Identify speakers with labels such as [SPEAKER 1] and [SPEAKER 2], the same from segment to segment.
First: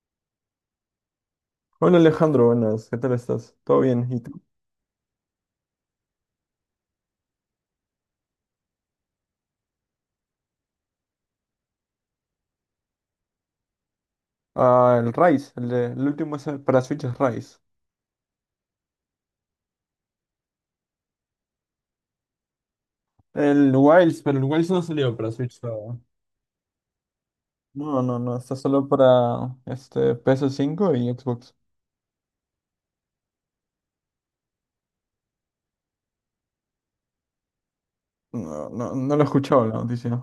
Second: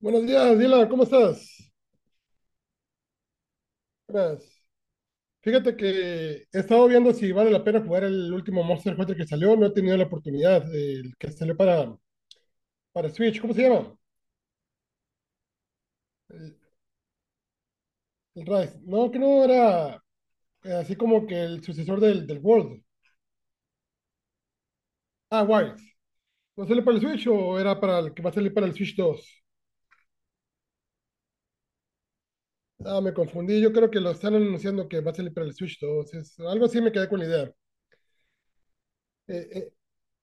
[SPEAKER 1] Buenos días, Dila, ¿cómo estás?
[SPEAKER 2] Hola Alejandro, buenas, ¿qué tal estás? ¿Todo bien? ¿Y tú?
[SPEAKER 1] Buenas. Fíjate que he estado viendo si vale la pena jugar el último Monster Hunter que salió. No he tenido la oportunidad. El que salió para Switch, ¿cómo se llama?
[SPEAKER 2] Ah, el Rise, el último es
[SPEAKER 1] El,
[SPEAKER 2] para Switch es Rise.
[SPEAKER 1] el Rise. No, que no era así como que el sucesor del World.
[SPEAKER 2] El Wilds, pero el Wilds no salió para
[SPEAKER 1] Ah,
[SPEAKER 2] Switch
[SPEAKER 1] Wilds.
[SPEAKER 2] todavía.
[SPEAKER 1] ¿No salió para el Switch o era para
[SPEAKER 2] No,
[SPEAKER 1] el
[SPEAKER 2] no,
[SPEAKER 1] que va a
[SPEAKER 2] no,
[SPEAKER 1] salir
[SPEAKER 2] está
[SPEAKER 1] para el
[SPEAKER 2] solo
[SPEAKER 1] Switch 2?
[SPEAKER 2] para este PS5 y Xbox.
[SPEAKER 1] Ah, me confundí. Yo creo que lo están anunciando que va a salir para el Switch 2. Es, algo así me quedé con la idea.
[SPEAKER 2] No, no lo he
[SPEAKER 1] Eh,
[SPEAKER 2] escuchado
[SPEAKER 1] eh,
[SPEAKER 2] la noticia.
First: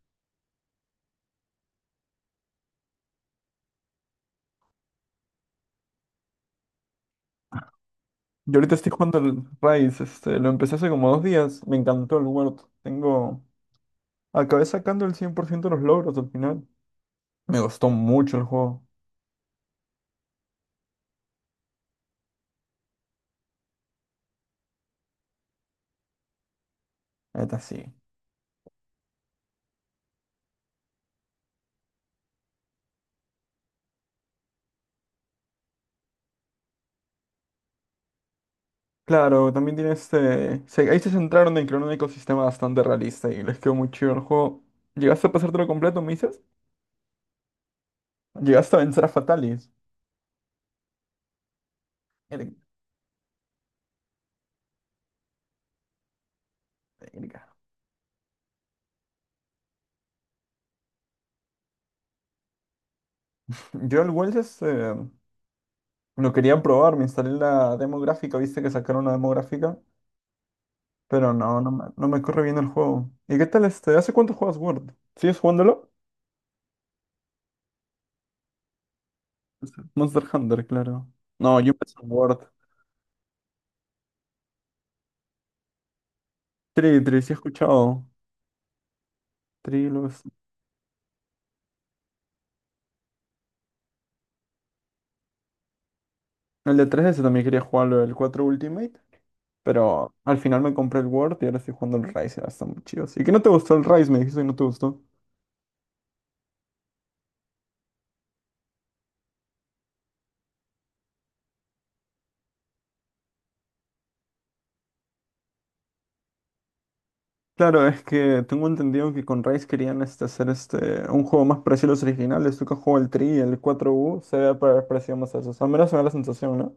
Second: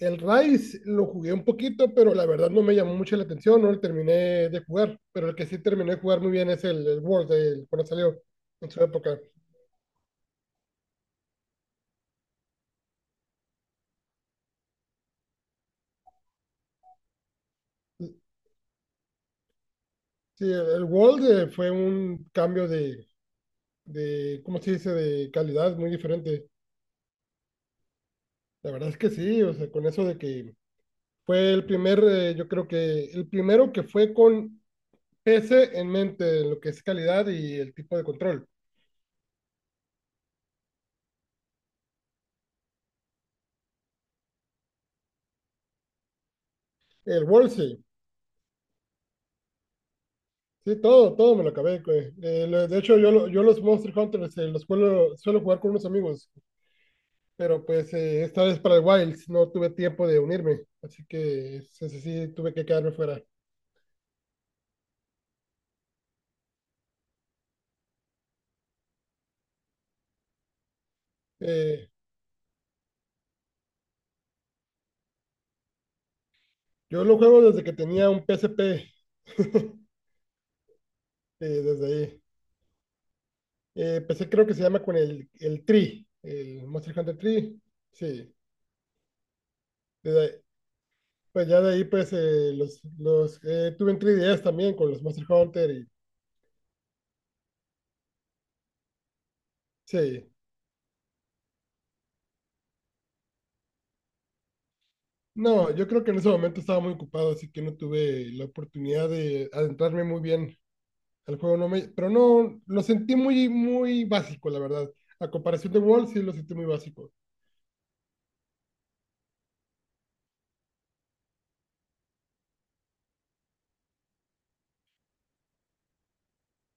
[SPEAKER 1] El Rise lo jugué un poquito, pero la verdad no me llamó mucho la atención, no lo terminé de jugar. Pero el que sí terminé de jugar muy bien es el World, cuando salió
[SPEAKER 2] Yo
[SPEAKER 1] en
[SPEAKER 2] ahorita
[SPEAKER 1] su
[SPEAKER 2] estoy jugando
[SPEAKER 1] época.
[SPEAKER 2] el Rise, este, lo empecé hace como 2 días. Me encantó el World. Acabé sacando el 100% de los logros al final. Me gustó mucho el juego,
[SPEAKER 1] Sí, el World fue un cambio ¿cómo se dice?, de calidad muy diferente.
[SPEAKER 2] neta sí.
[SPEAKER 1] La verdad es que sí, o sea, con eso de que fue el primer, yo creo que el primero que fue con PC en mente, lo que es calidad y el tipo de control.
[SPEAKER 2] Claro, también tiene este, ahí se centraron en crear un ecosistema bastante realista y les quedó muy chido el juego. ¿Llegaste a pasártelo completo, me dices?
[SPEAKER 1] El World, sí.
[SPEAKER 2] ¿Llegaste a vencer a Fatalis?
[SPEAKER 1] Sí, todo, todo me lo acabé, güey.
[SPEAKER 2] Erga,
[SPEAKER 1] De hecho, yo los Monster Hunters los suelo jugar con unos amigos,
[SPEAKER 2] erga.
[SPEAKER 1] pero pues esta vez para el Wilds no tuve tiempo de unirme, así que ese sí tuve que quedarme fuera.
[SPEAKER 2] Yo el Wells, este, lo quería probar. Me instalé la demográfica, viste que sacaron la demográfica, pero no,
[SPEAKER 1] Eh,
[SPEAKER 2] no me corre bien el juego. ¿Y qué tal este? ¿Hace cuánto juegas Word? ¿Sigues jugándolo?
[SPEAKER 1] yo lo juego desde que tenía un PSP, eh,
[SPEAKER 2] Este, Monster Hunter, claro. No, yo
[SPEAKER 1] desde
[SPEAKER 2] empecé en
[SPEAKER 1] ahí.
[SPEAKER 2] Word.
[SPEAKER 1] Empecé creo que se llama con el Tree, el Monster
[SPEAKER 2] Tri,
[SPEAKER 1] Hunter
[SPEAKER 2] Tri, sí he
[SPEAKER 1] Tree,
[SPEAKER 2] escuchado.
[SPEAKER 1] sí.
[SPEAKER 2] Tri,
[SPEAKER 1] desde ahí- pues ya de ahí pues los tuve en 3DS también con los Monster Hunter y
[SPEAKER 2] el de 3DS también quería jugarlo, el 4 Ultimate. Pero
[SPEAKER 1] sí.
[SPEAKER 2] al final me compré el Word y ahora estoy jugando el Rise, ahora está muy chido. ¿Y que no te gustó el Rise? Me dijiste que no te gustó.
[SPEAKER 1] No, yo creo que en ese momento estaba muy ocupado, así que no tuve la oportunidad de adentrarme muy bien al juego. Pero no, lo sentí muy, muy básico, la verdad. A comparación de World, sí lo sentí muy básico.
[SPEAKER 2] Claro, es que tengo entendido que con Rise querían este, hacer este, un juego más parecido a los originales. Tú que has jugado el 3 y el 4U, se ve pa- parecido más a esos. Al menos me da la sensación, ¿no?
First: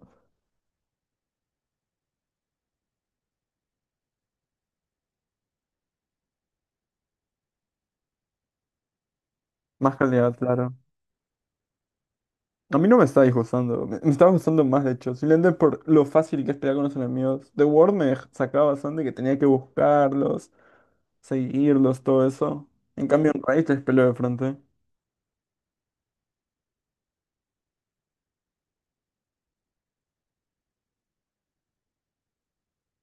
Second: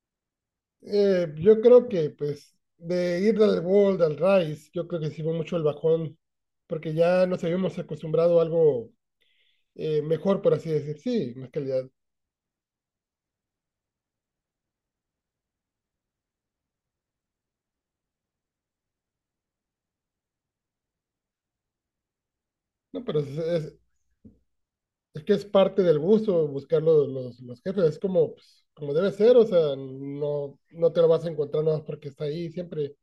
[SPEAKER 1] Yo creo que, pues, de ir del World al Rise, yo creo que sí fue mucho el bajón, porque ya nos habíamos acostumbrado a algo
[SPEAKER 2] Más calidad,
[SPEAKER 1] mejor, por así
[SPEAKER 2] claro.
[SPEAKER 1] decir. Sí, más calidad.
[SPEAKER 2] A mí no me está disgustando, me estaba gustando más de hecho. Simplemente por lo fácil que es pelear con los enemigos. The Word me sacaba bastante que tenía que buscarlos, seguirlos, todo eso.
[SPEAKER 1] No,
[SPEAKER 2] En
[SPEAKER 1] pero
[SPEAKER 2] cambio, en Rise te peleo de frente.
[SPEAKER 1] es que es parte del gusto buscar los jefes, es como, pues, como debe ser, o sea, no, no te lo vas a encontrar nada más porque está ahí, siempre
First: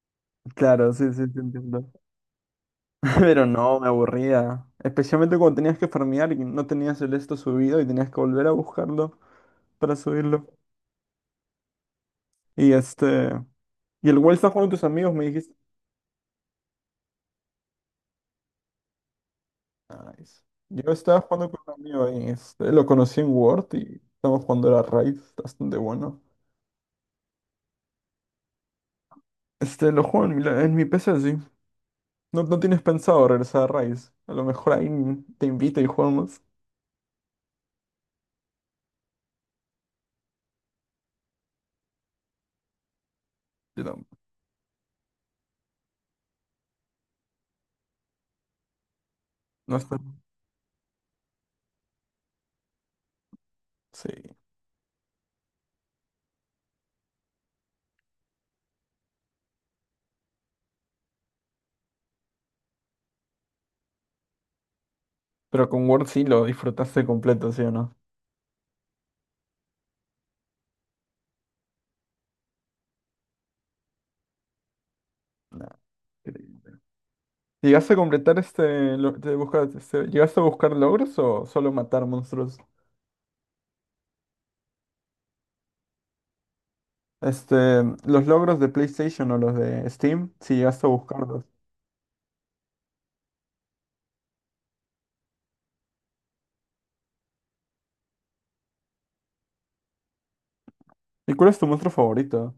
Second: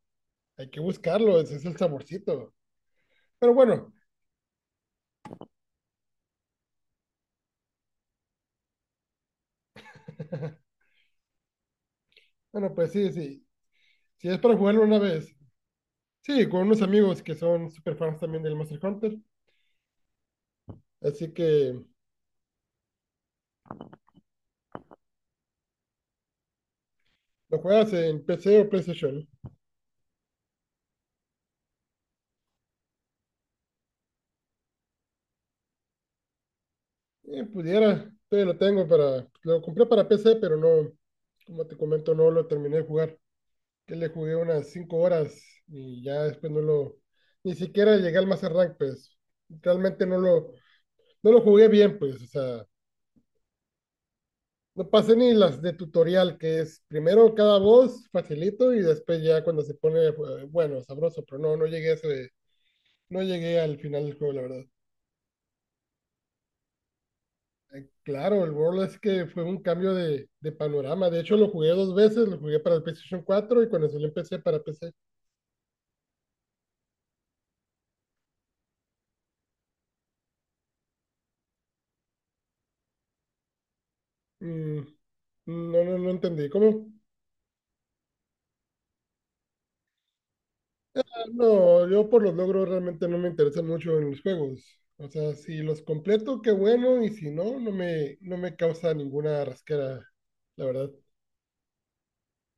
[SPEAKER 1] hay que
[SPEAKER 2] Claro, sí, sí, te
[SPEAKER 1] buscarlo, ese es el
[SPEAKER 2] entiendo.
[SPEAKER 1] saborcito.
[SPEAKER 2] Pero
[SPEAKER 1] Pero
[SPEAKER 2] no, me
[SPEAKER 1] bueno,
[SPEAKER 2] aburría. Especialmente cuando tenías que farmear y no tenías el esto subido y tenías que volver a buscarlo para subirlo. Y
[SPEAKER 1] bueno, pues
[SPEAKER 2] este. Y el
[SPEAKER 1] si
[SPEAKER 2] World
[SPEAKER 1] es
[SPEAKER 2] estaba
[SPEAKER 1] para
[SPEAKER 2] jugando con
[SPEAKER 1] jugarlo
[SPEAKER 2] tus
[SPEAKER 1] una
[SPEAKER 2] amigos, me
[SPEAKER 1] vez,
[SPEAKER 2] dijiste.
[SPEAKER 1] sí, con unos amigos que son super fans también del Monster Hunter,
[SPEAKER 2] Nice. Yo estaba
[SPEAKER 1] así
[SPEAKER 2] jugando con un
[SPEAKER 1] que
[SPEAKER 2] amigo ahí. Este, lo conocí en Word y estamos jugando a Raid. Está bastante bueno.
[SPEAKER 1] lo juegas en PC o PlayStation.
[SPEAKER 2] Este, lo juego en mi, en mi PC, sí. No, no tienes pensado regresar a Raid. A lo mejor ahí te invito y jugamos.
[SPEAKER 1] Pudiera, todavía lo tengo lo compré para PC, pero no, como te comento, no lo terminé de jugar.
[SPEAKER 2] Yo
[SPEAKER 1] Que
[SPEAKER 2] no,
[SPEAKER 1] le jugué unas 5 horas y ya después no ni siquiera llegué al Master Rank, pues
[SPEAKER 2] no está.
[SPEAKER 1] realmente no no lo jugué bien, pues, o sea,
[SPEAKER 2] Sí.
[SPEAKER 1] no pasé ni las de tutorial, que es primero cada voz, facilito, y después ya cuando se pone, bueno, sabroso, pero no, no llegué a no llegué al final del juego, la verdad.
[SPEAKER 2] Pero con Word sí lo disfrutaste completo, ¿sí o no?
[SPEAKER 1] Claro, el World es que fue un cambio de panorama. De hecho, lo jugué dos veces, lo jugué para el PlayStation 4 y cuando salió en PC para PC.
[SPEAKER 2] Nah, ¿llegaste a completar este, este, ¿llegaste a buscar logros o solo matar monstruos?
[SPEAKER 1] Mm, no, no, no entendí. ¿Cómo?
[SPEAKER 2] Este, los logros de PlayStation o los de Steam, si llegaste a buscarlos.
[SPEAKER 1] No, yo por los logros realmente no me interesan mucho en los juegos. O sea, si los completo, qué bueno, y si no, no me causa ninguna rasquera, la verdad.
[SPEAKER 2] ¿Y cuál es tu monstruo favorito?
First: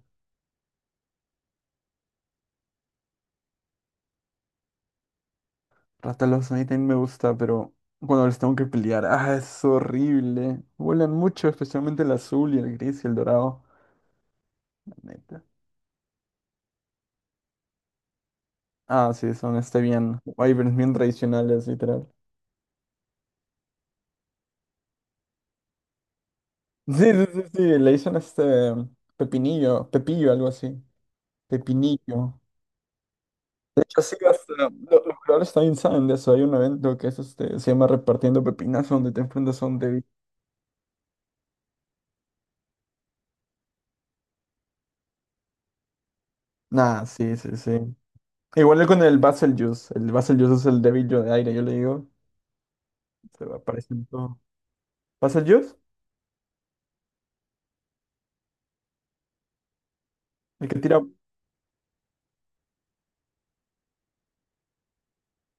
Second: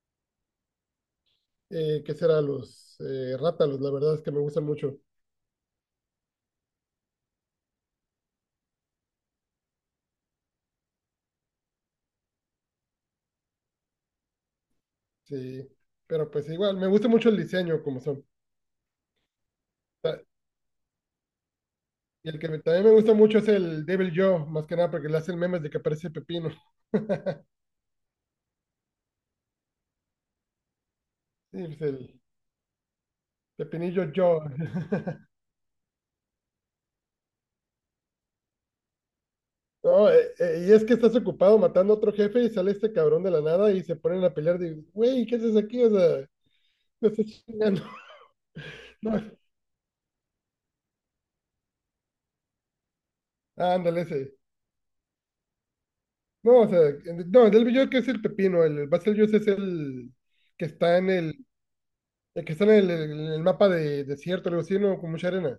[SPEAKER 1] ¿Qué será? Los rátalos, la verdad es que me gustan mucho.
[SPEAKER 2] Rátalos, a mí también me gusta, pero cuando les tengo que pelear, ah, es horrible. Vuelan mucho, especialmente el azul y el gris y el dorado. La neta.
[SPEAKER 1] Sí, pero pues igual, me gusta mucho el diseño como son.
[SPEAKER 2] Ah, sí, son este bien,
[SPEAKER 1] Ta-
[SPEAKER 2] wyverns bien tradicionales, literal.
[SPEAKER 1] Y el que también me gusta mucho es el Devil Joe, más que nada porque le hacen memes de que aparece Pepino.
[SPEAKER 2] Sí, sí, sí, sí, le dicen este pepinillo, pepillo, algo así.
[SPEAKER 1] Sí, pues el
[SPEAKER 2] Pepinillo. De hecho,
[SPEAKER 1] Pepinillo
[SPEAKER 2] sí,
[SPEAKER 1] Joe.
[SPEAKER 2] los creadores también saben de eso. Hay un evento que es este, se llama Repartiendo Pepinas, donde te enfrentas a un débil.
[SPEAKER 1] No, y es que estás ocupado matando a otro jefe y sale este cabrón de la nada y se ponen a pelear. Digo, güey, ¿qué haces aquí? O sea,
[SPEAKER 2] Nah,
[SPEAKER 1] no estás
[SPEAKER 2] sí, sí, sí.
[SPEAKER 1] chingando.
[SPEAKER 2] Igual con el
[SPEAKER 1] No,
[SPEAKER 2] Basil Juice. El Basil Juice es el débil yo de aire, yo le digo. Se va
[SPEAKER 1] ah, ándale,
[SPEAKER 2] apareciendo
[SPEAKER 1] ese.
[SPEAKER 2] todo. ¿Basil Juice?
[SPEAKER 1] No, o sea, no, el del Bellota es el pepino. El Basil es el que
[SPEAKER 2] El que
[SPEAKER 1] está
[SPEAKER 2] tira.
[SPEAKER 1] en el que está en el mapa de desierto, algo así, ¿no? Con mucha arena.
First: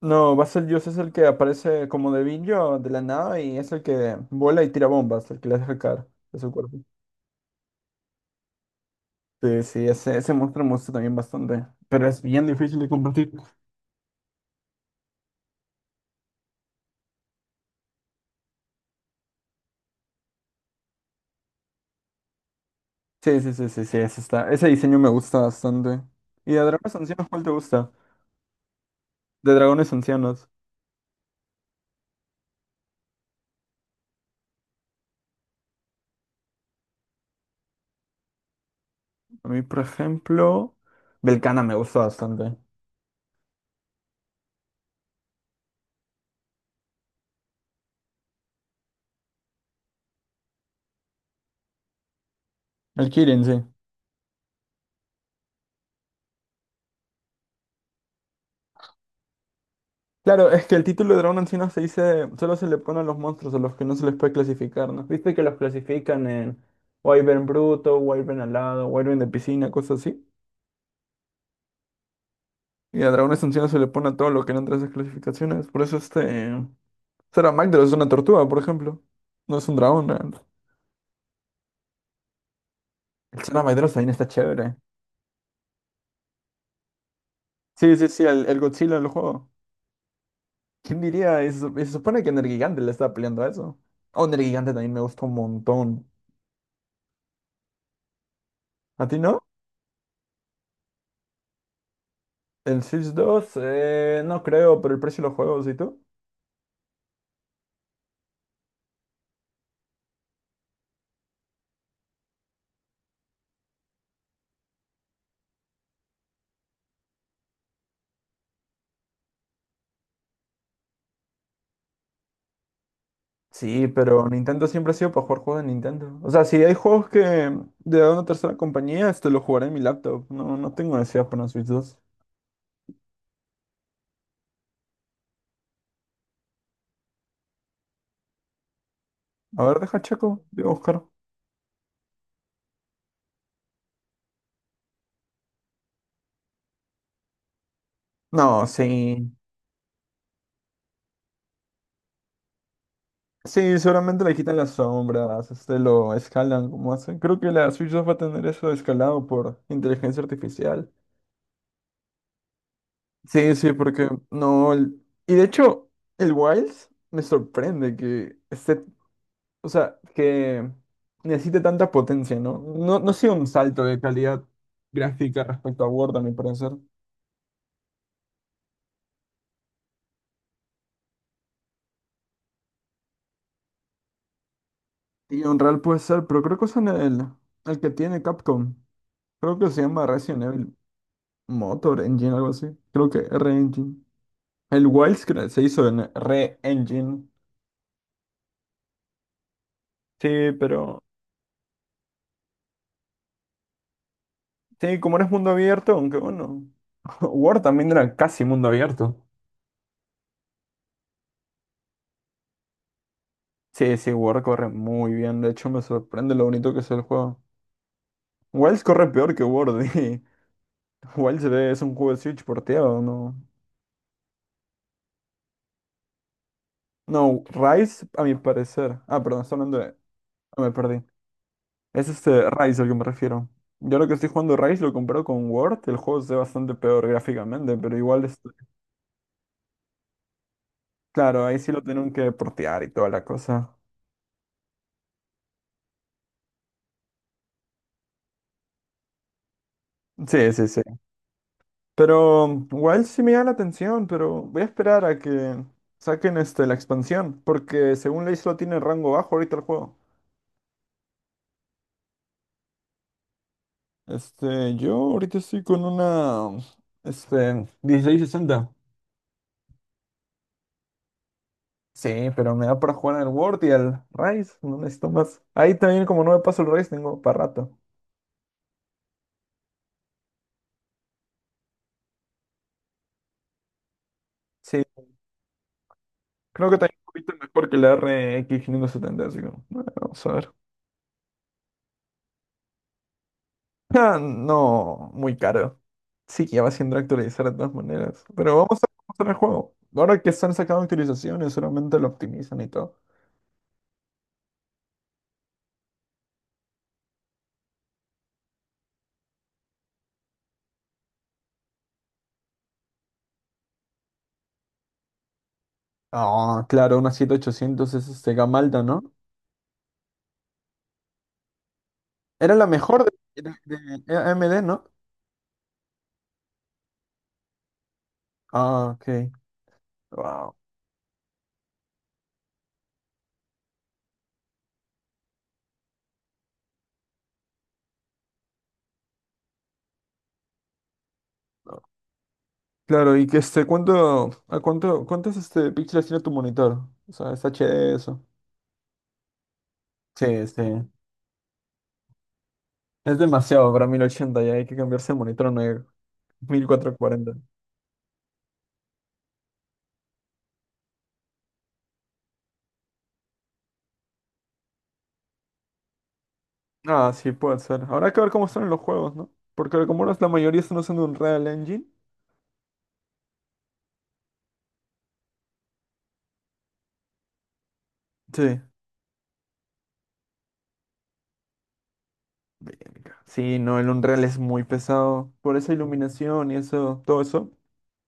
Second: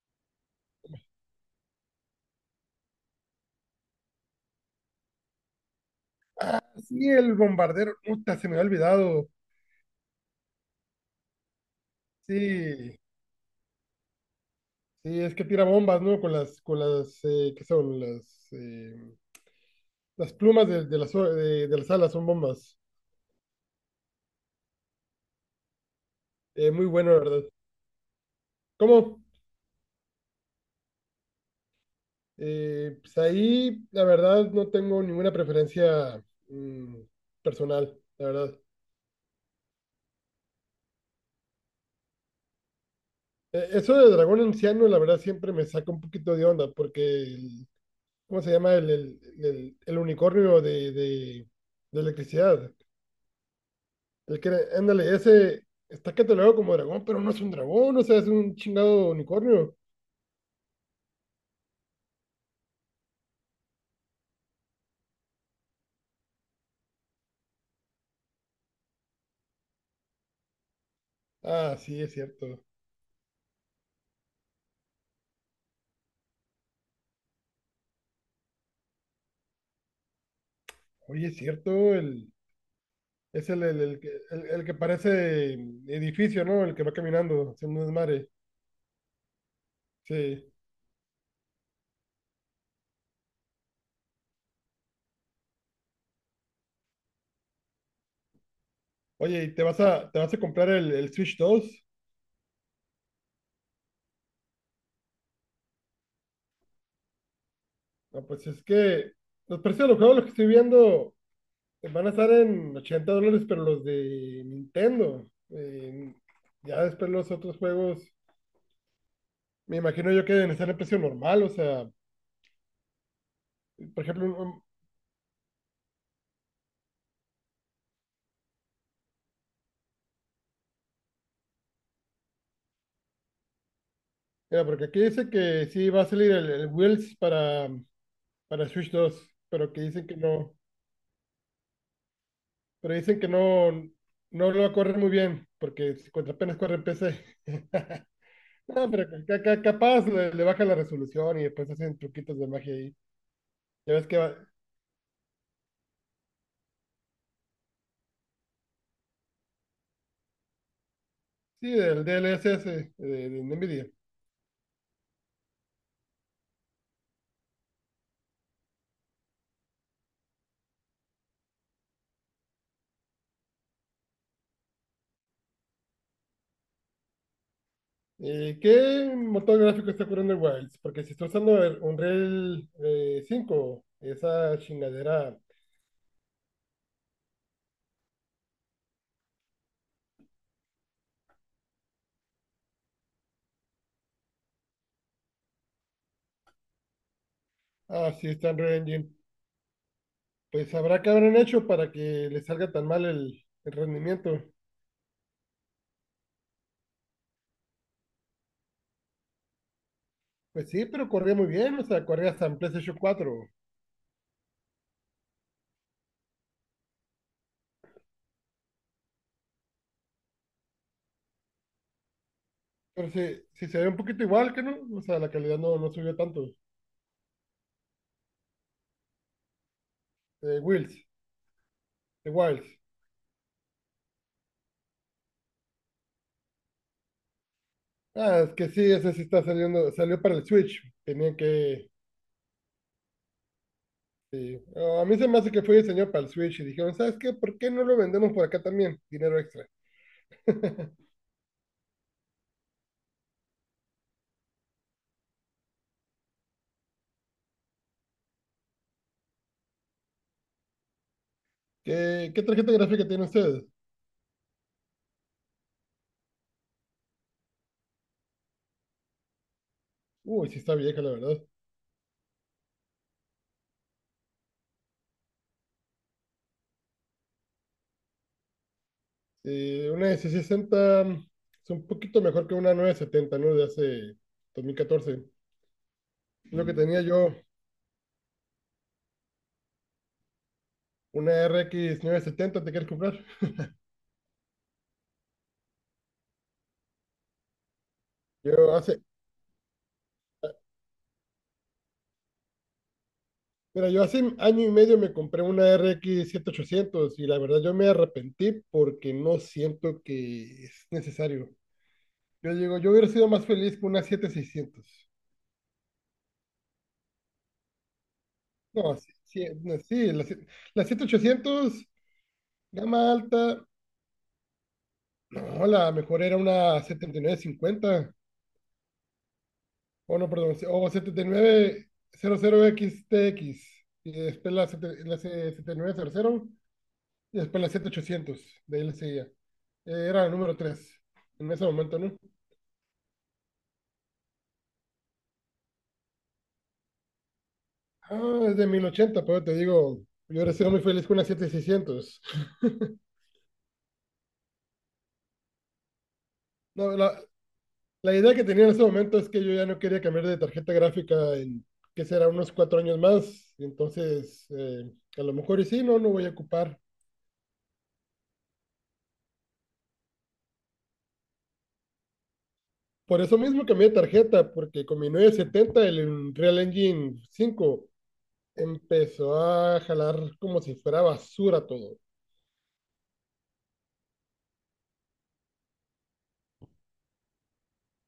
[SPEAKER 2] No, Basil Juice es el que aparece como debillo de la nada y es el que vuela y tira bombas, el que le hace caer de su cuerpo.
[SPEAKER 1] Sí, el bombardero. Puta, se me había olvidado.
[SPEAKER 2] Sí, sí, ese monstruo me gusta también bastante. Pero es bien difícil de
[SPEAKER 1] Sí,
[SPEAKER 2] combatir.
[SPEAKER 1] sí, es que tira bombas, ¿no? Con ¿qué son? Las plumas de de las alas son bombas.
[SPEAKER 2] Sí, ese está. Ese diseño me gusta bastante. ¿Y de
[SPEAKER 1] Muy
[SPEAKER 2] dragones
[SPEAKER 1] bueno, la
[SPEAKER 2] ancianos cuál
[SPEAKER 1] verdad.
[SPEAKER 2] te gusta?
[SPEAKER 1] ¿Cómo?
[SPEAKER 2] De dragones ancianos.
[SPEAKER 1] Pues ahí, la verdad, no tengo ninguna preferencia mm, personal, la verdad.
[SPEAKER 2] A mí, por ejemplo, Belcana me gusta bastante.
[SPEAKER 1] Eso de dragón anciano, la verdad, siempre me saca un poquito de onda, porque, ¿cómo se llama? El unicornio de electricidad.
[SPEAKER 2] El Kirin, sí.
[SPEAKER 1] El que, era- ándale, ese está catalogado como dragón, pero no es un dragón, o sea, es un chingado unicornio.
[SPEAKER 2] Claro, es que el título de dragón anciano se dice, solo se le pone a los monstruos a los que no se les puede clasificar, ¿no? Viste que los clasifican en Wyvern bruto, Wyvern alado, Wyvern de piscina, cosas así.
[SPEAKER 1] Ah, sí, es cierto.
[SPEAKER 2] Y a dragones ancianos se le pone a todo lo que no entra a esas clasificaciones. Por eso este, Saramagdros es una tortuga, por ejemplo. No es un dragón, ¿no?
[SPEAKER 1] Oye, es cierto,
[SPEAKER 2] El
[SPEAKER 1] es
[SPEAKER 2] Saramagdros
[SPEAKER 1] el que
[SPEAKER 2] también está
[SPEAKER 1] el que
[SPEAKER 2] chévere.
[SPEAKER 1] parece mm, edificio, ¿no? El que va caminando haciendo un
[SPEAKER 2] Sí, sí, sí,
[SPEAKER 1] desmadre.
[SPEAKER 2] el Godzilla del juego.
[SPEAKER 1] Sí.
[SPEAKER 2] ¿Quién diría? Y se supone que Nergigante le está peleando a eso. Oh, Nergigante también me gustó un montón. ¿A ti no?
[SPEAKER 1] Oye, ¿y te vas a comprar el Switch dos?
[SPEAKER 2] ¿El Sims dos? No creo, pero el precio de los juegos, ¿y tú?
[SPEAKER 1] No, pues es que los precios de los juegos, los que estoy viendo, van a estar en 80 dólares, pero los de Nintendo. Ya después los otros juegos, me imagino yo que deben estar en precio normal. O sea,
[SPEAKER 2] Sí,
[SPEAKER 1] por ejemplo,
[SPEAKER 2] pero Nintendo siempre ha sido para jugar juegos de Nintendo. O sea, si hay juegos que de una tercera compañía, este lo jugaré en mi laptop. No, no tengo necesidad para una Switch dos.
[SPEAKER 1] mira, porque aquí dice que sí va a salir el Wheels para Switch dos,
[SPEAKER 2] A
[SPEAKER 1] pero
[SPEAKER 2] ver,
[SPEAKER 1] que
[SPEAKER 2] deja
[SPEAKER 1] dicen que
[SPEAKER 2] Chaco,
[SPEAKER 1] no.
[SPEAKER 2] digo, Oscar.
[SPEAKER 1] Pero dicen que no, no lo corre muy bien, porque contra apenas corre en P C.
[SPEAKER 2] No, sí.
[SPEAKER 1] No, pero capaz le baja la resolución y después hacen truquitos de magia ahí.
[SPEAKER 2] Sí,
[SPEAKER 1] Ya ves que
[SPEAKER 2] seguramente le
[SPEAKER 1] va.
[SPEAKER 2] quitan las sombras, este lo escalan como hacen. Creo que la Switch 2 va a tener eso escalado por inteligencia artificial.
[SPEAKER 1] Sí, del D L S S de
[SPEAKER 2] Sí, sí,
[SPEAKER 1] NVIDIA.
[SPEAKER 2] porque no. Y de hecho, el Wilds me sorprende que esté, o sea, que necesite tanta potencia, ¿no? No, no ha sido un salto de calidad gráfica respecto a Word, a mi parecer.
[SPEAKER 1] ¿Qué motor gráfico está corriendo el Wilds? Porque si está usando el Unreal 5, esa chingadera.
[SPEAKER 2] Y Unreal puede ser, pero creo que usan el que tiene Capcom. Creo que se llama Resident Evil Motor Engine, algo así. Creo que R-Engine. El Wilds se hizo en Re-Engine.
[SPEAKER 1] Ah, sí, está en Unreal Engine.
[SPEAKER 2] Sí,
[SPEAKER 1] Pues habrá
[SPEAKER 2] pero.
[SPEAKER 1] que habrán hecho para que le salga tan mal el rendimiento.
[SPEAKER 2] Sí, como no es mundo abierto, aunque bueno. War también era casi mundo abierto.
[SPEAKER 1] Pues sí, pero corría muy bien, o sea, corría hasta en PlayStation 4.
[SPEAKER 2] Sí, sí, War corre muy bien. De hecho, me sorprende lo bonito que es el juego. Wilds corre peor que War, y Wilds es un juego de Switch porteado,
[SPEAKER 1] Pero
[SPEAKER 2] ¿no?
[SPEAKER 1] sí, sí se ve un poquito igual que no, o sea, la calidad no, no subió tanto.
[SPEAKER 2] No, Rise, a mi parecer. Ah, perdón, estoy hablando de.
[SPEAKER 1] Eh,
[SPEAKER 2] Ah, me
[SPEAKER 1] Wills,
[SPEAKER 2] perdí. Es
[SPEAKER 1] de
[SPEAKER 2] este
[SPEAKER 1] Wilds.
[SPEAKER 2] Rise al que me refiero. Yo lo que estoy jugando Rise lo comparo con Word. El juego se ve bastante peor gráficamente, pero igual es.
[SPEAKER 1] Ah, es que sí, ese sí está saliendo, salió para el Switch.
[SPEAKER 2] Claro, ahí sí lo tienen que portear y toda la cosa.
[SPEAKER 1] Sí. Oh, a mí se me hace que fue diseñado para el Switch y dijeron, ¿sabes qué? ¿Por qué no lo vendemos por acá también? Dinero extra.
[SPEAKER 2] Sí, sí, sí. Pero igual sí me llama la atención, pero voy a esperar a que saquen este, la expansión, porque según ley solo tiene rango bajo ahorita el juego.
[SPEAKER 1] ¿Qué, qué tarjeta gráfica tiene usted?
[SPEAKER 2] Este, yo ahorita estoy con una, este, 1660.
[SPEAKER 1] Uy, sí está vieja, la verdad.
[SPEAKER 2] Sí, pero me da para jugar al World y al Rise, no necesito más. Ahí también como no me paso el Rise tengo para rato.
[SPEAKER 1] Una de 60 es un poquito mejor que una 970, ¿no? De hace dos mil
[SPEAKER 2] Sí,
[SPEAKER 1] catorce. Lo
[SPEAKER 2] creo
[SPEAKER 1] que
[SPEAKER 2] que también
[SPEAKER 1] tenía
[SPEAKER 2] un poquito
[SPEAKER 1] yo,
[SPEAKER 2] mejor que la RX 570, así que bueno, vamos a ver.
[SPEAKER 1] una RX setenta. ¿Te quieres comprar?
[SPEAKER 2] Ah, no, muy caro. Sí, que ya va siendo actualizar de todas maneras. Pero
[SPEAKER 1] Yo
[SPEAKER 2] vamos a
[SPEAKER 1] hace,
[SPEAKER 2] hacer el juego. Ahora que están sacando actualizaciones, solamente lo optimizan y todo.
[SPEAKER 1] Mira, yo hace año y medio me compré una RX ochocientos y la verdad yo me arrepentí porque no siento que es necesario. Yo digo, yo hubiera sido más feliz con una 7600.
[SPEAKER 2] Ah, claro, una 7800 es este Gamalda,
[SPEAKER 1] No,
[SPEAKER 2] ¿no?
[SPEAKER 1] sí, sí, no, sí, la, sie- la 7800,
[SPEAKER 2] Era la mejor
[SPEAKER 1] gama alta,
[SPEAKER 2] de AMD, ¿no?
[SPEAKER 1] no, la mejor era una 7950,
[SPEAKER 2] Ah, ok.
[SPEAKER 1] o no,
[SPEAKER 2] Wow.
[SPEAKER 1] perdón, o 7900XTX, y nueve cero cero X T X, y después la, sete- la se- setenta y 7900. Y después la 7800 de ahí le seguía. Era el número 3 en ese momento, ¿no?
[SPEAKER 2] Claro, y que este, ¿cuántos este, píxeles tiene tu monitor? O sea, es HD eso.
[SPEAKER 1] Ah, es de 1080 pero te digo, yo
[SPEAKER 2] Sí,
[SPEAKER 1] ahora
[SPEAKER 2] sí.
[SPEAKER 1] sido muy feliz con una 7600.
[SPEAKER 2] Es demasiado para 1080, ya hay que cambiarse el monitor a una mil
[SPEAKER 1] No,
[SPEAKER 2] cuatrocientos cuarenta
[SPEAKER 1] la idea que tenía en ese momento es que yo ya no quería cambiar de tarjeta gráfica en, que será unos cuatro años más. Y entonces, a lo mejor y sí, no, no voy a ocupar.
[SPEAKER 2] Ah, sí, puede ser. Habrá que ver cómo están en los juegos, ¿no? Porque como ahora la mayoría están usando Unreal Engine.
[SPEAKER 1] Por eso mismo cambié de tarjeta, porque con mi setenta el Unreal Engine 5
[SPEAKER 2] Sí.
[SPEAKER 1] empezó a jalar como si fuera basura todo.
[SPEAKER 2] Verga. Sí, no, el Unreal es muy pesado. Por esa iluminación y eso, todo eso.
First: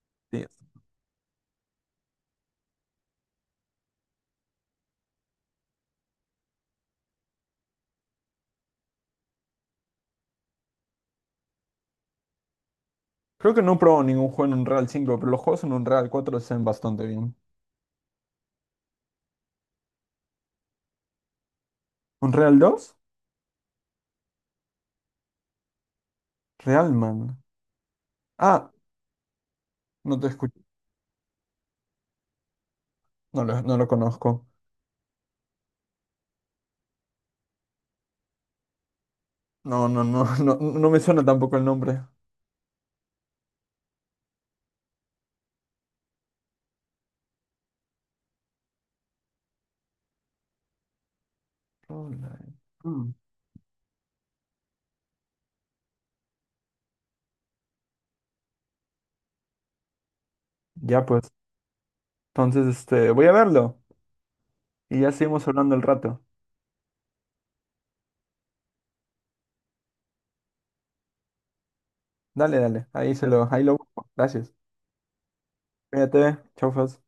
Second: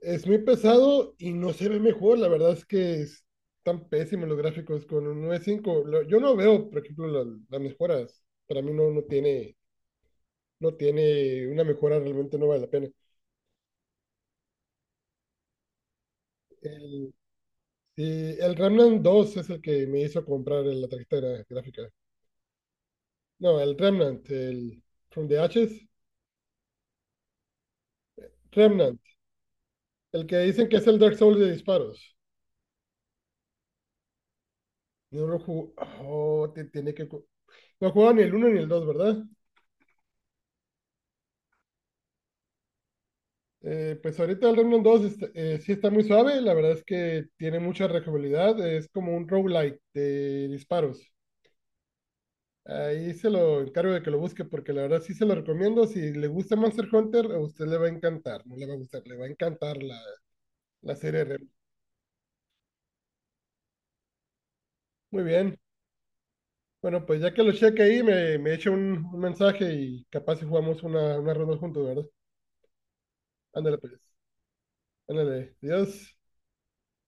[SPEAKER 1] Es muy
[SPEAKER 2] Sí.
[SPEAKER 1] pesado y no se ve mejor. La verdad es que están pésimos los gráficos con un 9.5. Yo no veo, por ejemplo, las mejoras. Para mí no tiene una mejora, realmente no vale la pena.
[SPEAKER 2] Creo que no he probado ningún juego en Unreal 5, pero los juegos en Unreal 4 se ven bastante
[SPEAKER 1] El,
[SPEAKER 2] bien.
[SPEAKER 1] y el Remnant 2 es el que me hizo comprar la tarjeta gráfica.
[SPEAKER 2] ¿Unreal 2?
[SPEAKER 1] No, el Remnant, el From the Ashes.
[SPEAKER 2] Real Man. Ah,
[SPEAKER 1] Remnant,
[SPEAKER 2] no
[SPEAKER 1] el
[SPEAKER 2] te
[SPEAKER 1] que
[SPEAKER 2] escucho.
[SPEAKER 1] dicen que es el Dark Souls de disparos.
[SPEAKER 2] No lo conozco.
[SPEAKER 1] No lo jugó. Oh, tiene que. No jugaba ni el uno ni el dos, ¿verdad?
[SPEAKER 2] No, no, no, no, no me suena tampoco el nombre.
[SPEAKER 1] Pues ahorita el Remnant 2 está- sí está muy suave, la verdad es que tiene mucha rejugabilidad, es como un roguelike de disparos.
[SPEAKER 2] Roland. Mm.
[SPEAKER 1] Ahí se lo encargo de que lo busque porque la verdad sí se lo recomiendo, si le gusta Monster Hunter a usted le va a encantar, no le va a gustar, le va a encantar la
[SPEAKER 2] Ya
[SPEAKER 1] serie
[SPEAKER 2] pues.
[SPEAKER 1] Remnant.
[SPEAKER 2] Entonces, este, voy a verlo. Y ya
[SPEAKER 1] Muy
[SPEAKER 2] seguimos
[SPEAKER 1] bien,
[SPEAKER 2] hablando el rato.
[SPEAKER 1] bueno pues ya que lo cheque ahí me echa un mensaje y capaz si jugamos una ronda juntos, ¿verdad?
[SPEAKER 2] Dale, dale, ahí lo
[SPEAKER 1] Ándale pues,
[SPEAKER 2] busco. Gracias.
[SPEAKER 1] ándale, adiós.
[SPEAKER 2] Cuídate, chau, Fas.